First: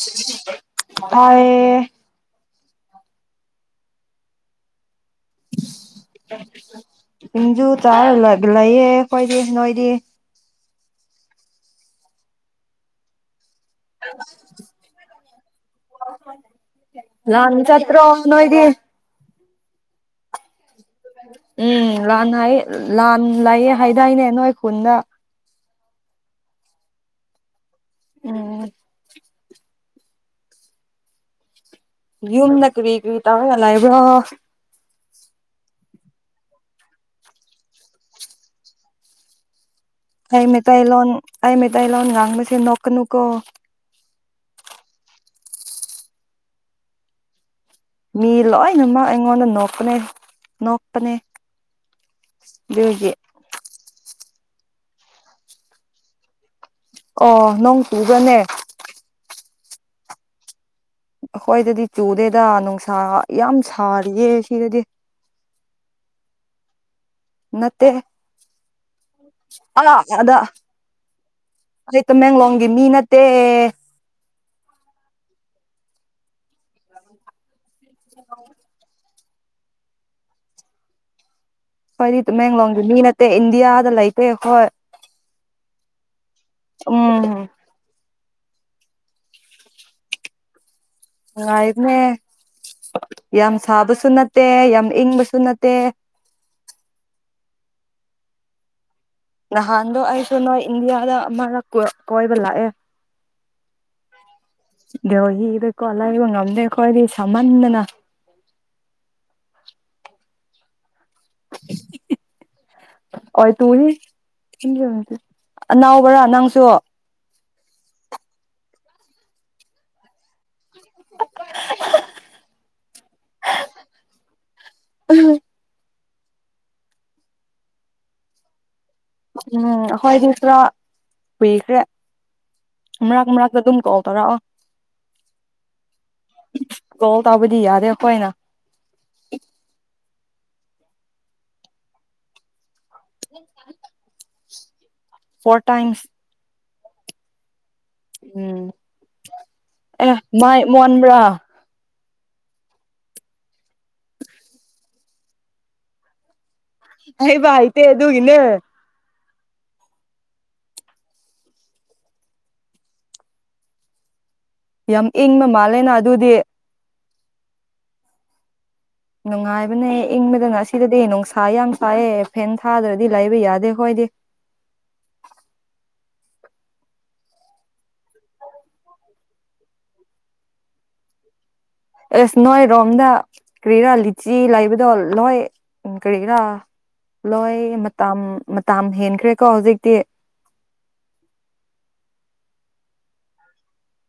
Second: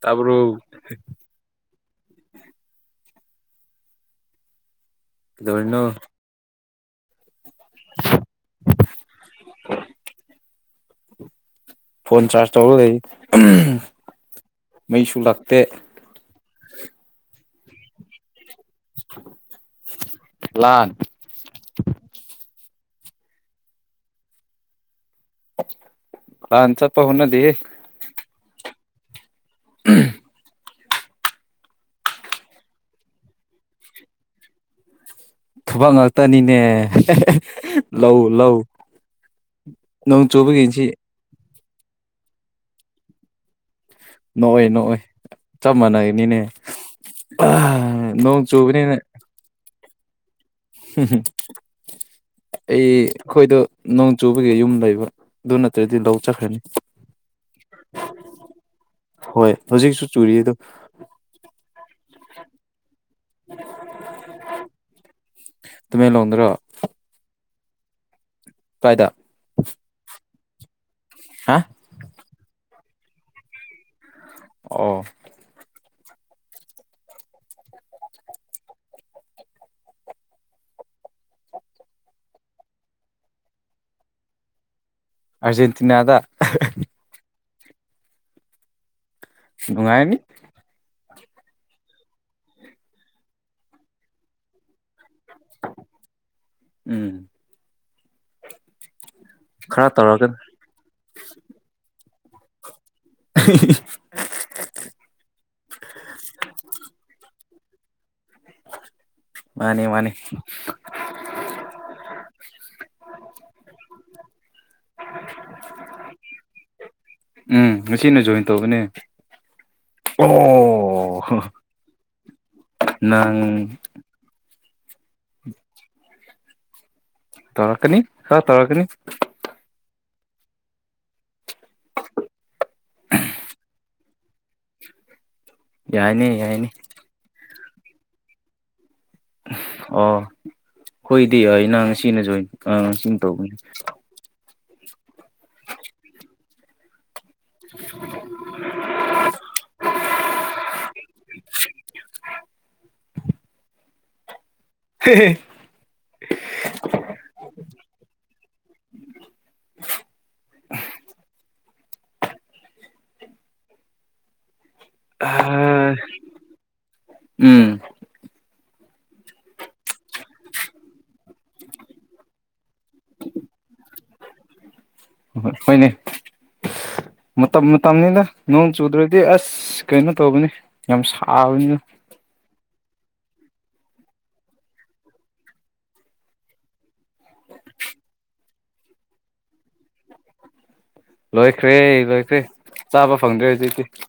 ꯇꯥꯕ꯭ꯔꯣ ꯗꯣꯅꯣ ꯏꯖꯨ ꯆꯥꯔ ꯂꯩꯌꯦꯦ ꯀꯣꯏꯗꯤ ꯅꯣꯏꯗꯤ ꯐꯣꯟꯣꯟ ꯆꯥꯖ ꯇꯧꯕꯗꯏ ꯂꯥꯛꯇꯦ ꯂꯥꯟ ꯆꯠꯇ꯭ꯔꯅ ꯑꯣꯏꯗꯤ ꯂꯥꯟ ꯎꯝ ꯂꯥꯟ ꯍꯥꯏ ꯂꯥꯟ ꯂꯩꯌꯦ ꯍꯥꯏꯗꯥꯏꯅꯦ ꯅꯣꯏ ꯈꯨꯟꯗ ꯂꯥꯟ ꯆ ꯄꯥꯎꯅꯗꯤ ꯑꯣ ꯎꯝ ꯌꯨꯝꯗ ꯀꯔꯤ ꯀꯨꯔꯤ ꯇꯥꯒ ꯂꯥꯏꯕ꯭ꯔꯥ ꯊꯕ ꯉꯥꯛꯇꯅꯤꯅꯦ ꯂꯧꯎ ꯂꯧ ꯅꯣꯡ ꯑꯩ ꯆꯨꯕꯒꯤꯁꯤ ꯃꯇꯩꯏ ꯂꯣꯟ ꯑꯩ ꯃꯇꯩꯏ ꯂꯣ ꯉꯥꯡ ꯕꯁꯤ ꯅꯣꯛ ꯅꯣꯀꯅꯨꯀꯣ ꯅꯣꯛꯑꯣꯏ ꯅꯣꯛꯑꯣꯏ ꯆꯞ ꯃꯥꯟꯅꯩꯅꯤꯅꯦ ꯃꯤ ꯂꯣꯏꯅꯃꯛ ꯑꯩꯉꯣꯟꯗ ꯅꯣꯛꯄꯅꯦ ꯅꯣꯛꯄꯅꯦ ꯑꯩ ꯑꯗꯨꯒꯤ ꯑꯩꯈꯣꯏꯗꯣ ꯆꯨꯕꯒꯤ ꯌꯨꯝ ꯂꯩꯕ ꯑꯗꯨ ꯅꯠꯇ꯭ꯔꯗꯤ ꯂꯧ ꯆꯠꯈ꯭ꯔꯅꯤ ꯑꯣ ꯅꯣꯡ ꯇꯨꯒꯅꯦ ꯍꯣꯏ ꯍꯧꯖꯤꯛꯁꯨ ꯆꯨꯔꯤ ꯑꯗꯣ ꯑꯩꯈꯣꯏꯗꯗꯤ ꯆꯨꯗꯦꯗ ꯅꯨꯡꯁꯥ ꯌꯥꯝ ꯁꯥꯔꯤꯌꯦ ꯁꯤꯗꯗꯤ ꯇꯃꯦꯡꯂꯣꯡꯗꯨ꯭ꯔ ꯅꯠꯇꯦ ꯑ ꯑꯗ ꯍꯥ ꯑꯩ ꯇꯃꯦꯡꯂꯣꯡꯒꯤ ꯃꯤ ꯅꯠꯇꯦ ꯑꯣ [inaudible] ꯐꯗꯤꯃꯦꯡꯂꯣꯡꯒꯤ ꯃꯤ ꯅꯠꯇꯦ ꯏꯟꯗꯤꯌꯥꯗ ꯂꯩꯇꯦ ꯍꯣꯏ ꯑꯔꯖꯦꯟꯇꯤꯅꯥꯗ ꯎꯝ ꯅꯨꯡꯉꯥꯏꯅꯤ ꯑ ꯏꯗꯅꯦ ꯌꯥꯝ ꯁꯥꯕꯁꯨꯅꯠꯇꯦ ꯌꯥꯝ ꯏꯪꯁꯨ ꯑꯗꯨꯅꯠꯇ ꯎꯝ ꯈꯔ ꯅꯍꯥꯟꯗꯣ ꯇꯧꯔꯒ ꯑꯩꯁꯨ ꯅꯣꯏ ꯏꯟꯗꯤꯌꯥꯗ ꯑꯃ ꯀꯣꯏꯕ ꯂꯥꯛꯑꯦ ꯗꯦꯍꯤꯀꯣ ꯑꯂ ꯏꯕ ꯉꯝꯗꯦ ꯀꯣ ꯑꯣꯏ ꯁꯃꯥꯟꯅꯅ ꯃꯥꯅꯤ ꯃꯥꯅꯤ [unintelligible] ꯍ ꯇꯨꯡ ꯅꯅꯥꯎꯕ꯭ꯔꯥ ꯅꯪꯁꯨ ꯎꯝ ꯉꯁꯤꯅ ꯖꯣꯏꯟ ꯇꯧꯕꯅꯦ ꯑꯣ ꯑꯪ ꯎꯝ ꯇꯧꯔꯀꯅꯤ ꯀ ꯇꯧꯔꯀꯅꯤ ꯎꯝ ꯑꯩꯈꯣꯏꯗꯤ ꯈꯔ ꯀꯨꯏꯈ꯭ꯔꯦ ꯃꯔꯥꯛ ꯃꯔꯥꯛꯛꯇ ꯑꯗꯨꯝ ꯀꯧ ꯇꯔꯛꯑꯣ ꯌꯥꯅꯦ ꯌꯥꯏꯅꯤ ꯑꯗ ꯄꯣꯏꯅ ꯑ ꯍꯣꯏꯗꯤ ꯅꯪ ꯁꯤꯅꯁꯨ ꯑꯥ ꯁꯤꯨꯝ ꯇꯧꯕꯒꯅꯤ ꯐꯣꯔ ꯇꯥꯏꯝꯁ ꯎꯝ ꯑꯦ ꯃꯥꯏ ꯃꯣꯟꯕ꯭ꯔꯥ [inaudible] ꯍ ꯑꯌꯦꯕ ꯏꯇ ꯑꯗꯨꯒꯤꯅꯦ [inaudible] ꯌꯥꯝ ꯏꯪꯕ ꯃꯥꯜꯂꯦꯅ ꯑꯗꯨꯗꯤ ꯎꯝ ꯅꯨꯡꯉꯥꯏꯕꯅꯦ ꯏꯪꯕꯗ ꯉꯁꯤꯗꯗꯤ ꯅꯨꯡꯁꯥ ꯌꯥꯝ ꯆꯥꯏꯑꯦ ꯐꯦꯟ ꯊꯥꯗ꯭ꯔꯗꯤ ꯂꯩꯕ ꯌꯥꯗꯦ ꯍꯣꯏꯗꯤ ꯍꯣꯏꯅꯦ ꯃꯇꯝ ꯃꯇꯝꯅꯤꯅ ꯅꯣꯡ ꯆꯨꯗ꯭ꯔꯗꯤ ꯑꯁ ꯀꯩꯅꯣ ꯇꯧꯕꯅꯤ ꯌꯥꯝ ꯁꯥꯕꯅꯤꯅ ꯑꯦꯁ ꯅꯣꯏꯔꯣꯝꯗ ꯀꯔꯤꯔꯥ ꯂꯤꯆꯤ ꯂꯩꯕꯗꯣ ꯂꯣꯏ ꯀꯔꯤꯔꯥ ꯂꯣꯏ ꯃꯇ ꯃꯇꯝ ꯍꯦꯟꯈ꯭ꯔꯦꯀꯣ ꯍꯧꯖꯤꯛꯇꯤ ꯂꯣꯏꯈ꯭ꯔꯦ ꯂꯣꯏꯈ꯭ꯔꯦ ꯆꯥꯕ ꯐꯪꯗ꯭ꯔꯦ ꯍꯧꯖꯤꯛꯇꯛꯇꯤ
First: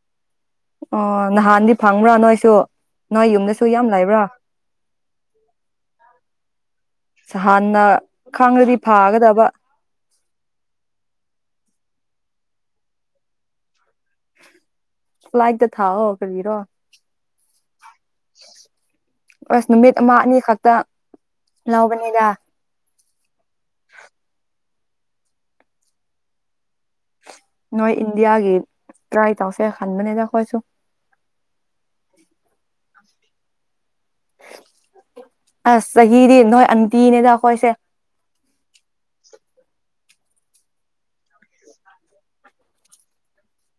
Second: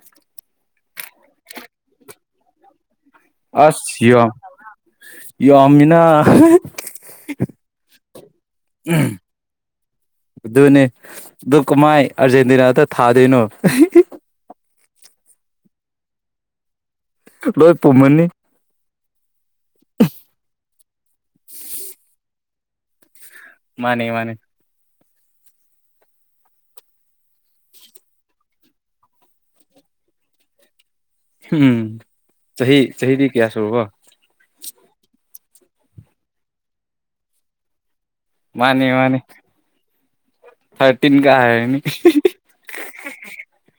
ꯅꯍꯥꯟꯗꯤ ꯐꯪꯕ꯭ꯔꯥ ꯅꯣꯏꯁꯨ ꯑꯣ ꯅꯣꯏ ꯌꯨꯝꯗꯁꯨ ꯌꯥꯝ ꯂꯩꯕ꯭ꯔꯥ ꯏꯣ ꯑꯃꯃꯤꯅꯥ ꯍꯥꯟꯅ ꯈꯪꯗꯗꯤ ꯐꯥꯒꯗꯕ ꯑꯗꯨꯗꯨꯅꯤ ꯗꯨ ꯀ ꯃꯥꯥꯏ ꯑꯔꯖꯦꯟꯇꯤꯅꯥ ꯇ ꯊꯥꯗꯅꯣ ꯐ꯭ꯂꯥꯏꯏꯛꯗ ꯊꯥ ꯀꯕꯤꯔꯣ ꯂꯣꯏ ꯄꯨꯝꯃꯅꯤ ꯑꯁ ꯅꯨꯃꯤꯠ ꯑꯃ ꯑꯅꯤ ꯈꯛꯇ ꯂꯧꯕꯅꯤꯗ ꯃꯥꯅꯦ ꯃꯥꯅꯦ ꯅꯣꯏ ꯏꯟꯗꯤꯌꯥꯒꯤ ꯇ꯭ꯔꯥꯏ ꯇꯧꯁꯦ ꯈꯟꯕꯅꯦꯅ ꯑꯩꯈꯣꯏꯁꯨ ꯎꯝ ꯆꯍꯤ ꯆꯍꯤꯗꯤ ꯀꯌꯥ ꯁꯨꯔꯕꯣ ꯑꯁ ꯆꯍꯤꯗꯤ ꯅꯣꯏ ꯑꯟꯇꯅꯦꯗ ꯀꯣꯏꯁꯦ ꯃꯥꯅꯤ ꯃꯥꯅꯤ ꯊꯔꯇꯤꯟ ꯀ ꯍꯥꯏ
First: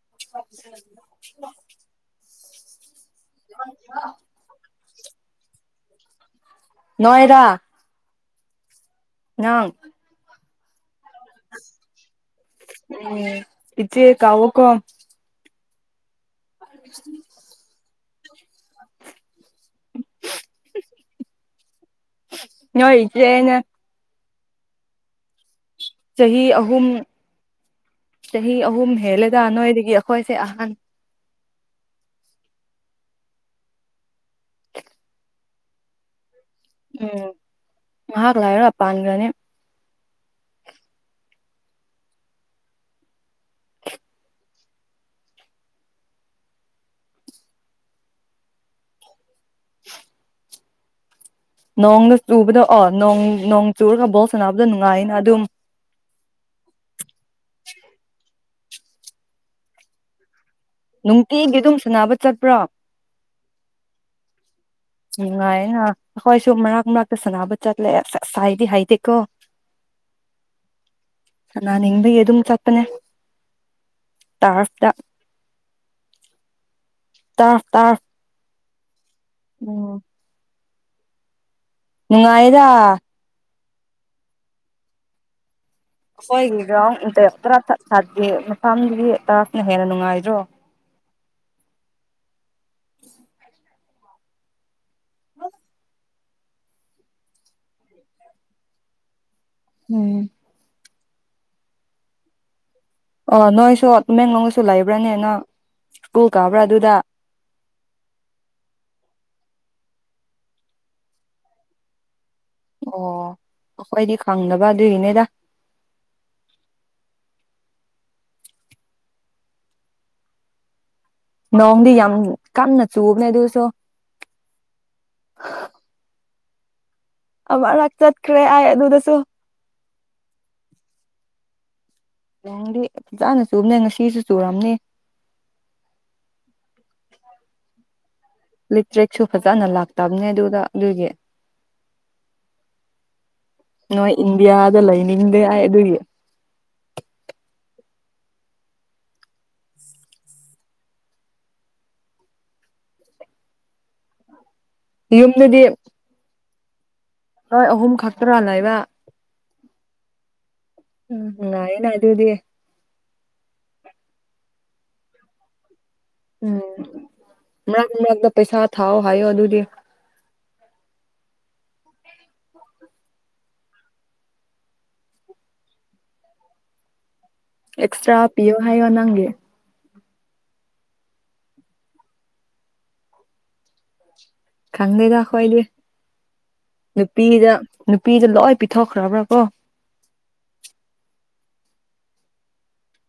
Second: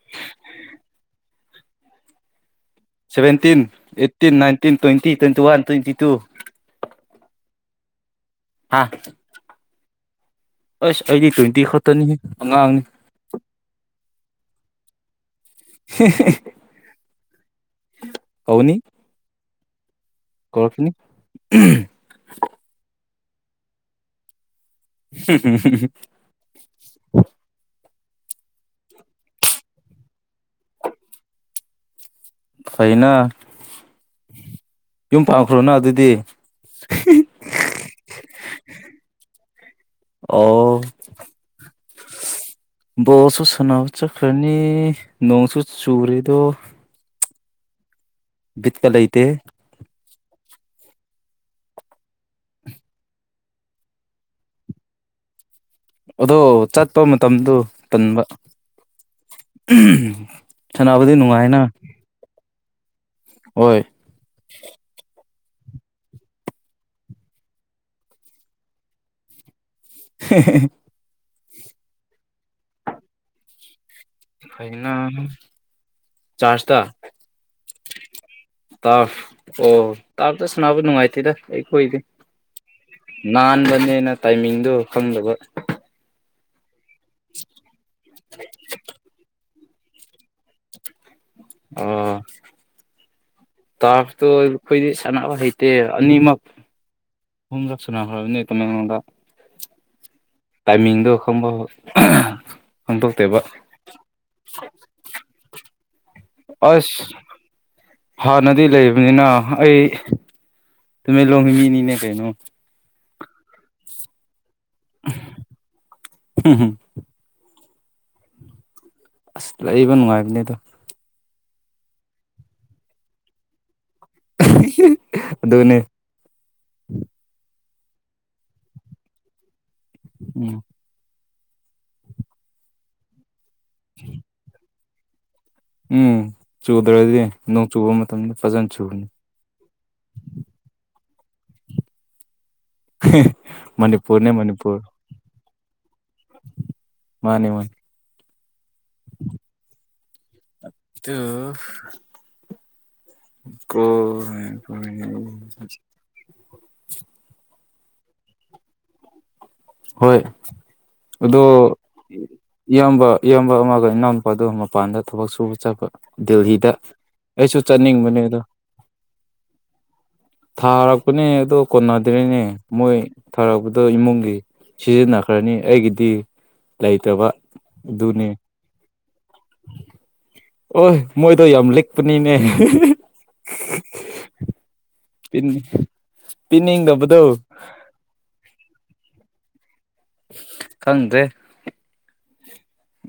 [inaudible] seventeen eighteen nineteen twenty twenty one twenty two ꯅꯣꯏꯔ ꯍꯥ ꯑꯪ ꯑꯁ ꯑꯩꯗꯤ ꯇ꯭ꯋꯦꯟꯇꯤ ꯈꯛꯇꯅꯤ ꯑꯉꯥꯡꯅꯤ ꯀꯑꯣ ꯀꯣ ꯍ [inaudible] ꯍꯧꯅꯤ ꯀꯧꯔꯛꯁꯅꯤ ꯂꯩꯩꯅ ꯍꯝ ꯆꯍꯤ ꯑꯍꯨꯝ ꯆꯍꯤ ꯑꯍꯨꯝ ꯍꯦꯜꯂꯦꯗ ꯅꯣꯏꯗꯒꯤ ꯑꯩꯈꯣꯏꯁꯦ ꯑꯍꯟ ꯐꯩꯅ ꯌꯨꯝ ꯄꯥꯈ꯭ꯔꯣꯅ ꯑꯗꯨꯗꯤ ꯎꯝ ꯉꯥꯏꯍꯥꯛ ꯂꯥꯛꯔ ꯄꯥꯟꯈ꯭ꯔꯅꯤ ꯑꯣ ꯕꯣꯜꯁꯨ ꯁꯅꯥꯕ ꯆꯈ꯭ꯔꯥꯅꯤ ꯅꯣꯡꯁꯨ ꯆꯔꯤꯗꯣ ꯕꯤꯠꯀ ꯂꯩꯇ ꯅꯣꯡꯅ ꯆꯨꯕꯗ ꯑꯣ ꯅꯣꯡ ꯅꯣꯡ ꯆꯨꯔꯒ ꯕꯣꯜ ꯁꯥꯟꯅꯕꯗ ꯅꯨꯡꯉꯥꯏꯅ ꯑꯗꯨꯝ ꯑꯗꯣ ꯆꯠꯄ ꯃꯇꯝꯗꯨ ꯇꯟꯕ ꯁꯥꯟꯅꯕꯗꯤ ꯅꯨꯡꯇꯤ ꯒꯤ ꯅꯨꯡꯉꯥꯏꯅ ꯑꯗꯨꯝ ꯁꯅꯕ ꯆꯠꯄ꯭ꯔꯣ ꯍꯣꯏ ꯅꯨꯡꯉꯥꯏꯌꯦꯅ ꯑꯩꯈꯣꯏꯁꯨ ꯃꯔꯛ ꯃꯔꯛꯇ ꯁꯥꯟꯅꯕ ꯆꯠꯂꯦ ꯑꯁ ꯑꯁꯥꯏꯗꯤ ꯍꯥꯏꯗꯦꯀꯣ [inaudible] ꯁꯅꯥ ꯅꯤꯡꯕꯒꯤ ꯑꯗꯨꯝ ꯆꯠꯄꯅꯦ ꯇꯥꯔꯐꯇ ꯐꯅ ꯆꯥꯖ ꯊ ꯇꯥꯔꯐ ꯇꯥꯔꯐ ꯇꯥꯔꯞ ꯎꯝ ꯇꯥ ꯁꯥꯅꯕ ꯅꯨꯉꯥꯏꯇꯦꯕꯥ ꯑꯩꯈꯣꯏꯗꯤ ꯅꯨꯡꯉꯥꯏꯗ ꯅꯥꯟꯕꯅꯦꯅ ꯇꯥꯏꯃꯤꯡꯗꯣ ꯈꯪꯗꯕ [unintelligible] ꯅ ꯍꯦꯟꯅ ꯅꯨꯡꯉꯥꯏꯗ꯭ꯔꯣ ꯑꯣ ꯇꯥꯔꯞ ꯑꯩꯈꯣꯏꯗꯤ ꯁꯥꯟꯅꯕ ꯍꯩꯇꯦ ꯑꯅꯤꯃꯛ ꯑꯍꯨꯝꯂꯛ ꯁꯥꯟꯅꯈ꯭ꯔꯕꯅꯤ ꯇꯃꯦꯡꯂꯣꯡꯗ ꯎꯝ ꯇꯥꯏꯃꯤꯡꯗꯣ ꯈꯪꯗꯣꯛꯇꯦꯕ ꯑꯣ ꯅꯣꯏꯁꯨ ꯇꯃꯦꯡꯂꯣꯡꯗꯁꯨ ꯂꯩꯕ꯭ꯔꯥꯅꯦꯅ ꯁ꯭ꯀꯨꯜ ꯀꯥꯕ꯭ꯔꯥ ꯑꯗꯨꯗ ꯑꯁ ꯍꯥꯟꯅꯗꯤ ꯂꯩꯕꯅꯤꯅ ꯑꯩ ꯇꯃꯦꯡꯂꯣꯡꯒꯤ ꯃꯤꯅꯤꯅꯦ ꯀꯩꯅꯣ ꯑꯣ ꯑꯩꯈꯣꯏꯗꯤ ꯈꯪꯗꯕ ꯑꯗꯨꯒꯤꯅꯦꯗ ꯑꯁ ꯂꯩꯥꯏꯕ ꯅꯨꯡꯉꯥꯏꯕꯅꯦꯗꯣ ꯅꯣꯡꯗꯤ ꯌꯥꯝ ꯀꯟꯅ ꯆꯨꯕꯅꯦ ꯑꯗꯨꯁꯨ ꯑꯗꯨꯗꯅꯦ ꯑꯃ ꯔꯛ ꯆꯠꯈ꯭ꯔꯦ ꯑꯩ ꯑꯗꯨꯗꯁꯨ ꯎꯝ ꯅꯣꯡꯗꯤ ꯐꯖꯥꯅ ꯆꯨꯝꯕꯅꯦ ꯉꯁꯤꯁꯨ ꯆꯨꯔꯝꯅꯤ ꯎꯝ ꯆꯨꯗ꯭ꯔꯗꯤ ꯏ ꯆꯨꯕ ꯃꯇꯝꯗ ꯐꯖꯅ ꯆꯨꯕꯅꯤ ꯏꯂꯤꯇ꯭ꯔꯤꯛꯁꯨ ꯐꯖꯅ ꯂꯥꯛꯇꯕꯅꯦ ꯑꯗꯨꯗ ꯑꯗꯨꯒꯤ ꯅꯣꯏ ꯃꯅꯤꯄꯨꯔꯅꯦ ꯏꯟꯗꯤꯌꯥꯗ ꯃꯅꯤꯄꯨꯔ ꯂꯥꯏꯅꯤꯡꯗꯦ ꯃꯥꯅꯦ ꯃꯥꯅꯦ ꯑꯗꯨ ꯀ ꯌꯨꯝꯗꯗꯤ ꯅꯣꯏ ꯑꯍꯨꯝ ꯈꯛꯇ꯭ꯔꯥ ꯂꯩꯏꯕ ꯍꯣꯏ ꯑꯗꯣ ꯅꯨꯡꯉꯥꯏꯌꯦꯅ ꯑꯗꯨꯗꯤ ꯏꯌꯥꯝꯕ ꯏꯌꯥꯝꯕ ꯑꯃꯒ ꯏ ꯅꯎ ꯑꯗꯨꯣ ꯃꯄꯥꯟꯗ ꯊꯕꯛ ꯁꯨꯕ ꯆꯠꯄ ꯗꯦꯜꯍꯤꯗ ꯎꯝ ꯑꯩꯁꯨ ꯃꯔꯛ ꯆꯠꯅꯤꯡꯕꯅꯦ ꯃꯔꯛꯇ ꯑꯗꯣ ꯄꯩꯁꯥ ꯊꯥꯎ ꯍꯥꯏꯌꯣ ꯑꯗꯨꯗꯤ ꯊꯥꯔꯛꯄꯅꯦ ꯑꯗꯣ ꯀꯣꯟꯅꯗ꯭ꯔꯦꯅꯦ ꯃꯣꯏ ꯊꯥꯔꯛꯄꯗꯣ ꯏꯃꯨꯡꯒꯤ ꯁꯤꯖꯤꯟꯅꯈ꯭ꯔꯅꯤ ꯑꯩꯒꯤꯗꯤ ꯂꯩꯇꯕ ꯑꯦꯛꯁꯇ꯭ꯔꯥ ꯄꯤꯣ ꯍꯥꯏ ꯋꯥ ꯅꯪꯦ ꯑꯣꯏ ꯃꯣꯏꯗꯣ ꯌꯥꯝ ꯂꯤꯛꯄꯅꯤꯅꯦ ꯈꯪꯗꯦꯗ ꯑꯩꯈꯣꯏꯗꯤ ꯄꯤꯅꯤꯡꯗꯕꯗꯣ ꯅꯨꯄꯤꯗ ꯅꯨꯄꯤꯗ ꯂꯣꯏ ꯄꯤꯊꯣꯛꯈ꯭ꯔꯕ꯭ꯔꯥ ꯀꯣ ꯈꯪꯗꯦ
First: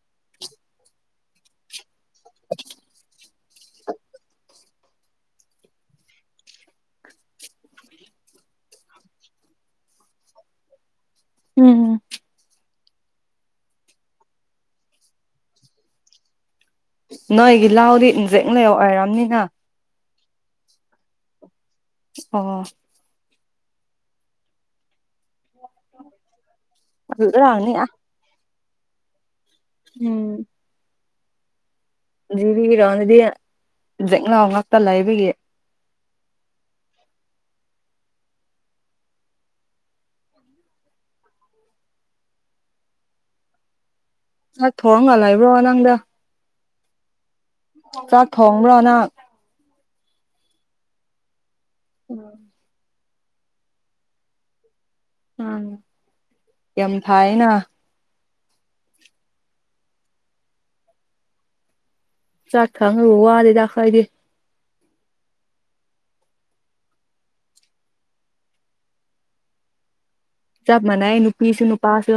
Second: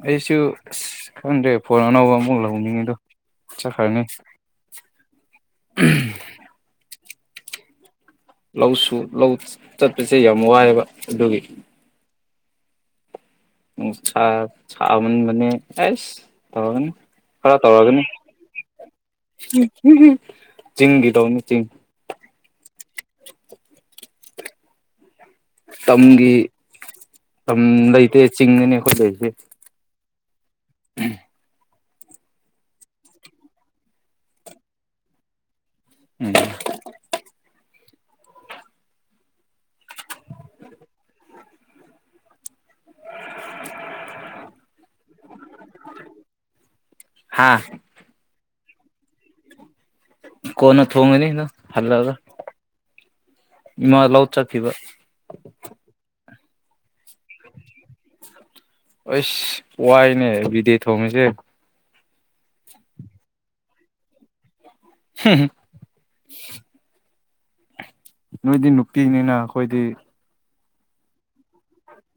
ꯑꯩꯁꯨ ꯑꯁ ꯈꯪꯗ꯭ꯔꯦ ꯐꯣꯟ ꯑꯅꯧꯕ ꯑꯃꯨꯛ ꯂꯧꯅꯤꯡꯉꯤꯗꯣ ꯏꯆꯥ ꯈꯔꯅꯤ ꯂꯧꯁꯨ ꯂꯧ ꯆꯠꯄꯁꯦ ꯌꯥꯝ ꯋꯥꯏꯑꯦꯕ ꯑꯗꯨꯒꯤ ꯎꯝ ꯎ ꯆ ꯃꯅꯤ ꯑꯁ ꯇꯧꯔꯒꯅꯤ ꯈꯔ ꯅꯣꯏꯒꯤ ꯇꯧꯔꯒꯅꯤ ꯂꯥꯎꯗꯤ ꯏꯟꯖꯦꯛ ꯂꯩ ꯑꯣꯏꯔꯝꯅꯤꯅ ꯆꯤꯡꯤꯡꯒꯤ ꯇꯧꯅꯤ ꯆꯤꯡ ꯑꯣ ꯇꯝꯒꯤ ꯇꯝ ꯑꯗꯨꯗꯔꯥꯅꯤ ꯂꯩꯇꯦ ꯆꯤꯡꯉꯅꯤ ꯑꯩꯈꯣꯏ ꯂꯩꯁꯦ ꯎꯝ ꯖꯤꯕꯤꯔꯣꯗꯗꯤꯦꯛꯅꯥꯎ ꯉꯥꯛꯇ ꯂꯩꯕꯒꯤ ꯎꯝ [unintelligible] ꯑ ꯊꯣꯔꯣꯡ ꯉꯜꯂꯏꯕ꯭ꯔꯣ ꯅꯪꯗ ꯍꯥꯥ ꯆꯥꯛ ꯊꯣꯡꯕ꯭ꯔꯣ ꯅꯍꯛ ꯀꯣꯟꯅ ꯊꯣꯡꯉꯅꯤꯅ ꯍꯜꯂꯒ ꯏꯃꯥ ꯂꯧ ꯆꯠꯈꯤꯕ ꯌꯥꯝ ꯊꯥꯏꯅ ꯑꯁ ꯋꯥꯏꯅꯦ ꯕꯤꯗꯦ ꯊꯣꯡꯉꯁꯦ ꯆꯠꯥꯉ ꯋꯥꯗꯗ ꯈꯥꯏꯗꯤ ꯍꯝ ꯅꯣꯏꯗꯤ ꯅꯨꯡꯇꯤꯅꯤꯅ ꯑꯩꯈꯣꯏꯗꯤ ꯆꯞ ꯃꯅꯥꯏ ꯅꯨꯄꯤꯁꯨ ꯅꯨꯄꯥꯁꯨ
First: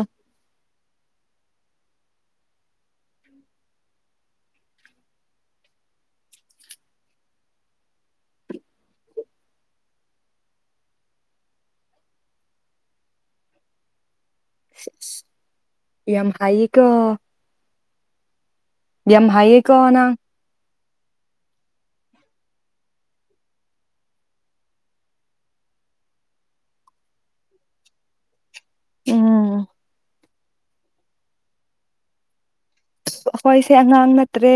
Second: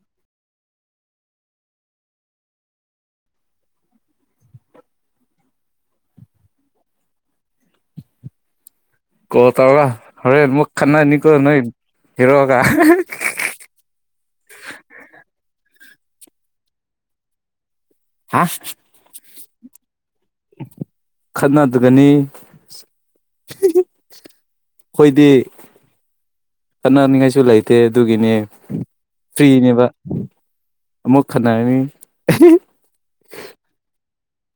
ꯀꯣ ꯇꯕ ꯍꯔꯦ ꯃꯨ ꯈꯥꯟꯅꯅꯤ ꯀꯣ ꯅꯣꯏ ꯍꯤꯔꯣ ꯀ [unintelligible] ꯌꯥꯝ ꯍ ꯀ ꯍꯥ ꯌꯥꯝꯦꯝ ꯍꯥꯏꯌꯦ ꯀꯣꯅꯥ ꯈꯠꯅꯗꯒꯅꯤ ꯑꯩꯣꯏꯗꯤ ꯀꯅꯅꯤꯡꯉꯥꯏꯁꯨ ꯂꯩꯇꯦ ꯑꯗꯨꯒꯤꯅꯦ ꯎꯝ ꯐ꯭ꯔꯤꯅꯦꯕ ꯑꯃꯨꯛ ꯈꯟꯅꯔꯅꯤ ꯑꯩꯈꯣꯏꯁꯦ ꯑꯉꯥꯡ ꯅꯠꯇ꯭ꯔꯦ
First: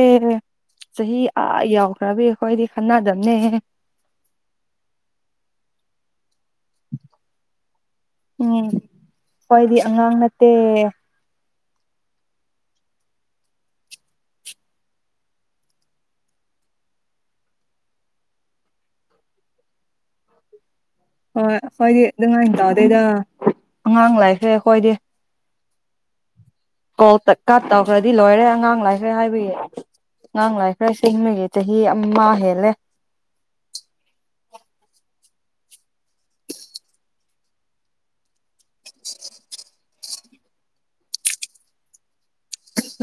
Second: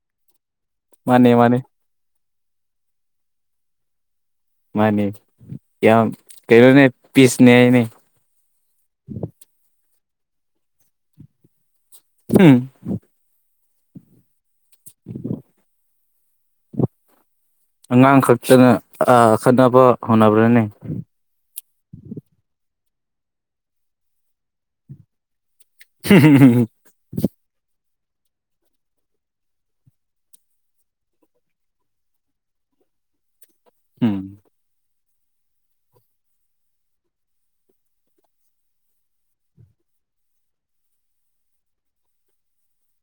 ꯆꯍꯤ ꯃꯥꯅꯦ ꯑ ꯃꯥꯅꯦ ꯌꯥꯎꯈ꯭ꯔꯕꯤ ꯍꯣꯏꯔꯤ ꯈꯅꯥꯗꯃꯦꯦ ꯃꯥꯅꯤ ꯌꯥꯝ ꯀꯣꯅꯦ ꯄꯤꯁꯅꯦꯅꯦ ꯎꯝ ꯈꯣꯏꯗꯤ ꯑꯉꯥꯡ ꯅꯠꯇꯦ ꯎꯝ ꯎꯝ ꯑꯉꯥꯡ ꯈꯛꯇꯅ ꯑꯈꯠꯅꯕ ꯍꯣꯠꯅꯕ꯭ꯔꯅꯦ ꯍꯣꯏ ꯍꯣꯏꯗꯤ ꯉꯥꯏꯅ ꯇꯧꯗꯩꯗ ꯑꯉꯥꯡ ꯂꯥꯛꯁꯦ ꯑꯩꯈꯣꯏꯗꯤ [unintelligible] ꯈꯔꯗꯤ ꯂꯣꯏꯔꯦ ꯑꯉꯥꯡ ꯂꯥꯏꯈ꯭ꯔꯦ ꯍꯥꯏꯕꯌꯦ ꯑꯉꯥꯡ ꯂꯥꯏ ꯈꯔ ꯁꯤꯤꯡꯃꯒꯤ ꯆꯍꯤ ꯑꯃ ꯍꯦꯜꯂꯦ ꯍꯝ [unintelligible]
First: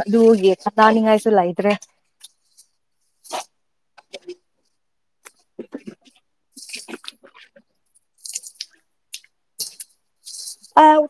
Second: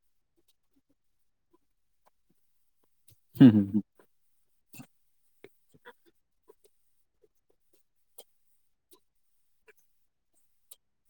ꯑꯗꯨꯗ ꯍꯒꯦ ꯆꯗꯥꯅꯤ ꯉꯥꯏꯁꯂ ꯍꯥꯏꯗ꯭ꯔꯦ [unintelligible] [unintelligible] ꯑꯥꯎ